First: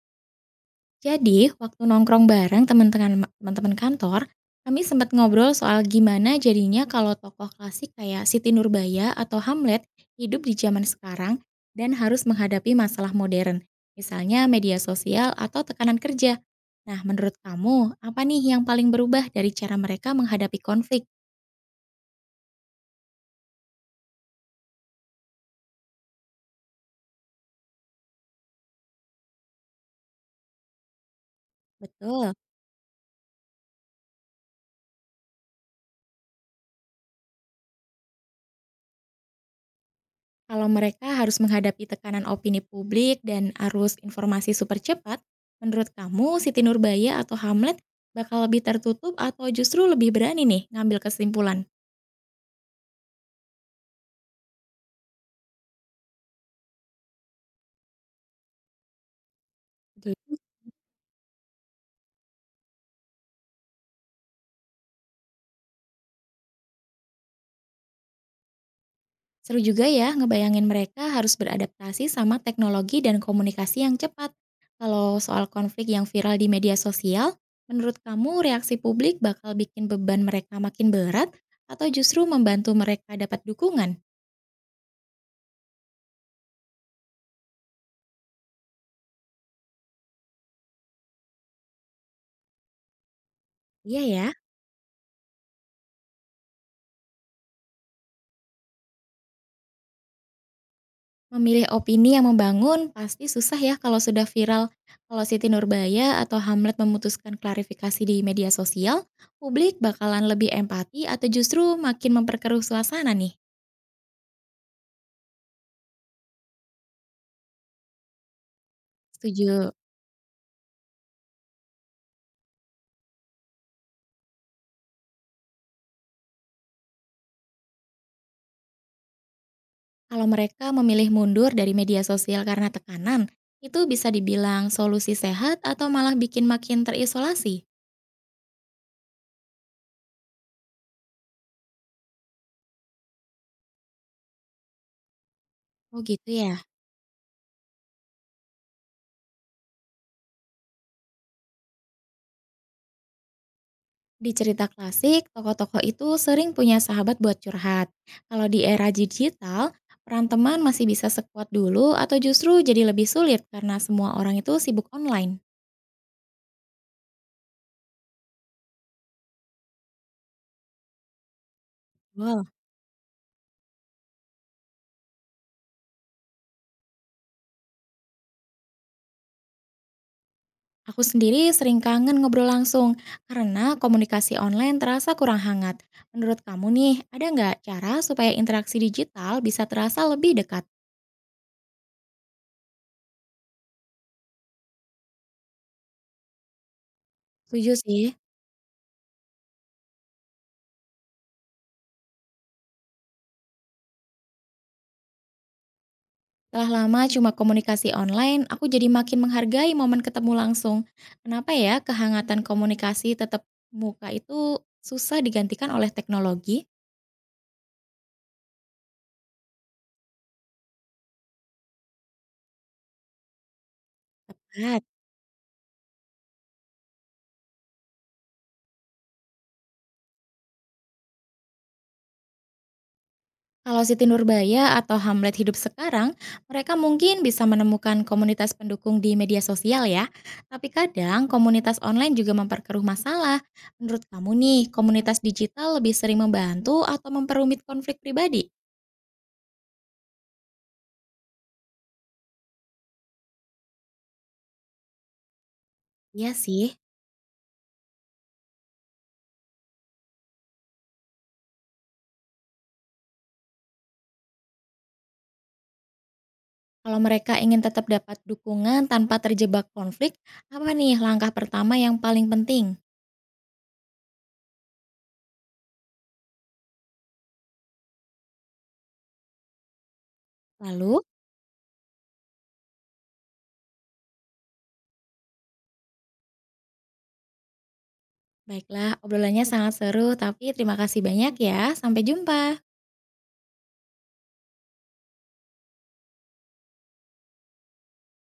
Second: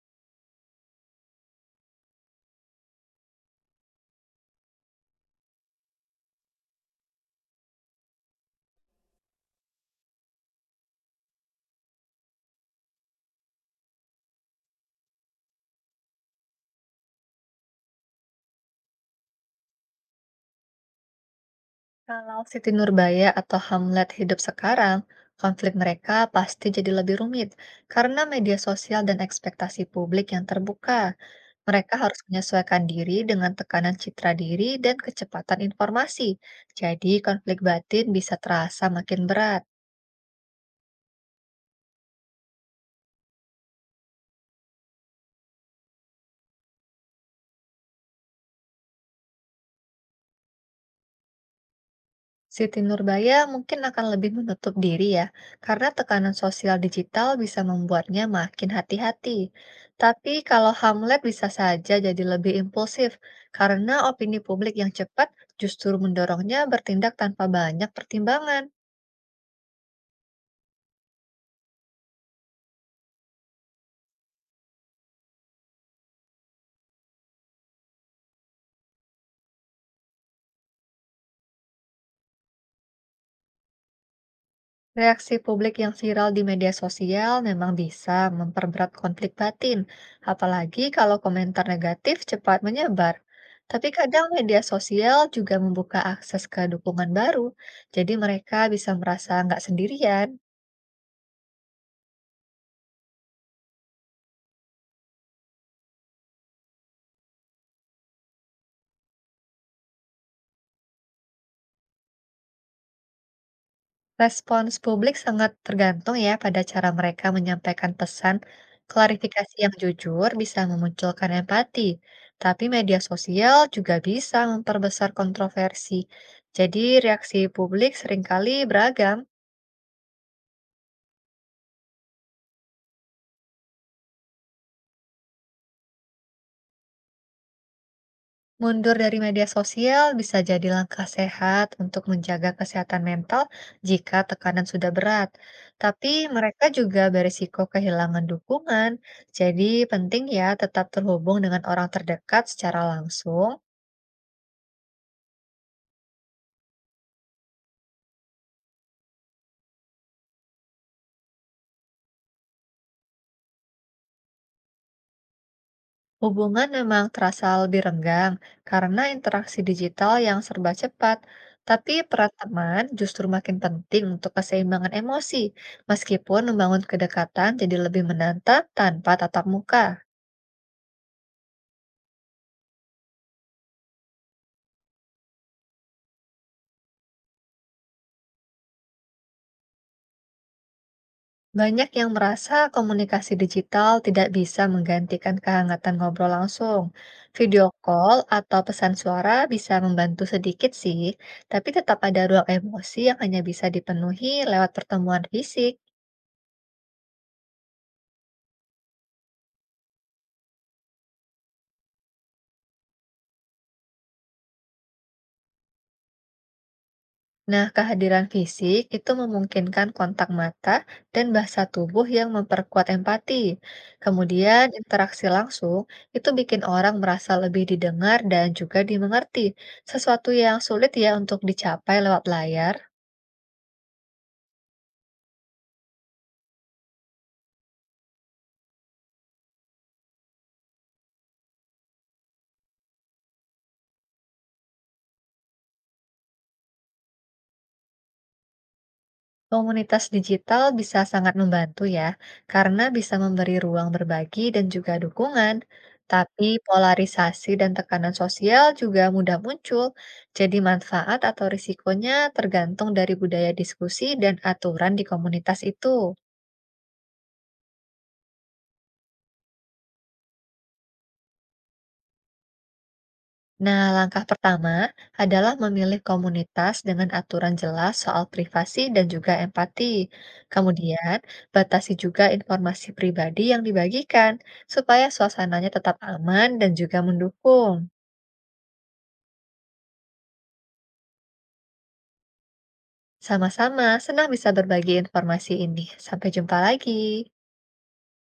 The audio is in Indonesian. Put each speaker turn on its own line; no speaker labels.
Jadi, waktu nongkrong bareng teman-teman kantor, kami sempat ngobrol soal gimana jadinya kalau tokoh klasik kayak Siti Nurbaya atau Hamlet hidup di zaman sekarang dan harus menghadapi masalah modern, misalnya media sosial atau tekanan kerja. Nah, menurut kamu, apa nih yang paling berubah dari cara mereka menghadapi konflik?
Kalau Siti Nurbaya atau Hamlet hidup sekarang, konflik mereka pasti jadi lebih rumit karena media sosial dan ekspektasi publik yang terbuka. Mereka harus
Betul.
menyesuaikan diri dengan tekanan citra diri dan kecepatan informasi. Jadi, konflik batin bisa terasa makin berat.
Kalau mereka harus menghadapi tekanan opini publik dan arus informasi super cepat, menurut kamu Siti Nurbaya atau Hamlet bakal lebih tertutup atau justru lebih berani nih ngambil kesimpulan?
Siti Nurbaya mungkin akan lebih menutup diri ya, karena tekanan sosial digital bisa membuatnya makin hati-hati.
Betul.
Tapi kalau Hamlet bisa saja jadi lebih impulsif, karena opini publik yang cepat justru mendorongnya bertindak tanpa banyak pertimbangan.
Seru juga ya ngebayangin mereka harus beradaptasi sama teknologi dan komunikasi yang cepat. Kalau soal konflik yang viral di media sosial, menurut kamu reaksi publik bakal bikin beban mereka makin berat atau justru membantu mereka dapat dukungan?
Reaksi publik yang viral di media sosial memang bisa memperberat konflik batin, apalagi kalau komentar negatif cepat menyebar. Tapi
Iya
kadang
ya.
media sosial juga membuka akses ke dukungan baru, jadi mereka bisa merasa nggak sendirian.
Memilih opini yang membangun pasti susah ya kalau sudah viral. Kalau Siti Nurbaya atau Hamlet memutuskan klarifikasi di media sosial, publik bakalan lebih empati atau justru makin memperkeruh suasana nih.
Respons publik sangat tergantung ya pada cara mereka menyampaikan pesan. Klarifikasi
Setuju.
yang jujur bisa memunculkan empati, tapi media sosial juga bisa memperbesar kontroversi. Jadi, reaksi publik seringkali beragam.
Kalau mereka memilih mundur dari media sosial karena tekanan, itu bisa dibilang solusi sehat atau malah bikin makin terisolasi.
Mundur dari media sosial bisa jadi langkah sehat untuk menjaga kesehatan mental jika tekanan sudah berat.
Oh
Tapi
gitu ya.
mereka juga berisiko kehilangan dukungan. Jadi, penting ya tetap terhubung dengan orang terdekat secara langsung.
Di cerita klasik, tokoh-tokoh itu sering punya sahabat buat curhat. Kalau di era digital, peran teman masih bisa sekuat dulu atau justru jadi lebih sulit karena semua orang itu sibuk online.
Hubungan memang terasa lebih renggang karena interaksi digital yang serba cepat. Tapi peran
Wah,
teman justru makin penting untuk keseimbangan emosi, meskipun membangun kedekatan jadi lebih menantang tanpa tatap muka.
aku sendiri sering kangen ngobrol langsung karena komunikasi online terasa kurang hangat. Menurut kamu nih, ada nggak cara supaya interaksi digital bisa terasa lebih dekat?
Banyak yang merasa komunikasi digital tidak bisa menggantikan kehangatan ngobrol langsung. Video
Setuju sih.
call atau pesan suara bisa membantu sedikit sih, tapi tetap ada ruang emosi yang hanya bisa dipenuhi lewat pertemuan fisik.
Setelah lama cuma komunikasi online, aku jadi makin menghargai momen ketemu langsung. Kenapa ya kehangatan komunikasi tetap muka itu susah digantikan oleh teknologi?
Nah, kehadiran fisik itu memungkinkan kontak mata dan bahasa tubuh yang memperkuat empati. Kemudian,
Benar.
interaksi langsung itu bikin orang merasa lebih didengar dan juga dimengerti, sesuatu yang sulit ya untuk dicapai lewat layar.
Kalau Siti Nurbaya atau Hamlet hidup sekarang, mereka mungkin bisa menemukan komunitas pendukung di media sosial ya. Tapi kadang komunitas online juga memperkeruh masalah. Menurut kamu nih, komunitas digital lebih sering membantu atau memperumit konflik pribadi?
Komunitas digital bisa sangat membantu ya, karena bisa memberi ruang berbagi dan juga dukungan.
Iya
Tapi
sih.
polarisasi dan tekanan sosial juga mudah muncul, jadi manfaat atau risikonya tergantung dari budaya diskusi dan aturan di komunitas itu.
Kalau mereka ingin tetap dapat dukungan tanpa terjebak konflik, apa nih langkah pertama yang paling penting?
Nah, langkah pertama adalah memilih komunitas dengan aturan jelas soal privasi dan juga empati.
Lalu,
Kemudian, batasi juga informasi pribadi yang dibagikan supaya suasananya tetap aman dan juga mendukung.
baiklah obrolannya sangat seru tapi terima kasih banyak ya, sampai jumpa.
Sama-sama, senang bisa berbagi informasi ini. Sampai jumpa lagi.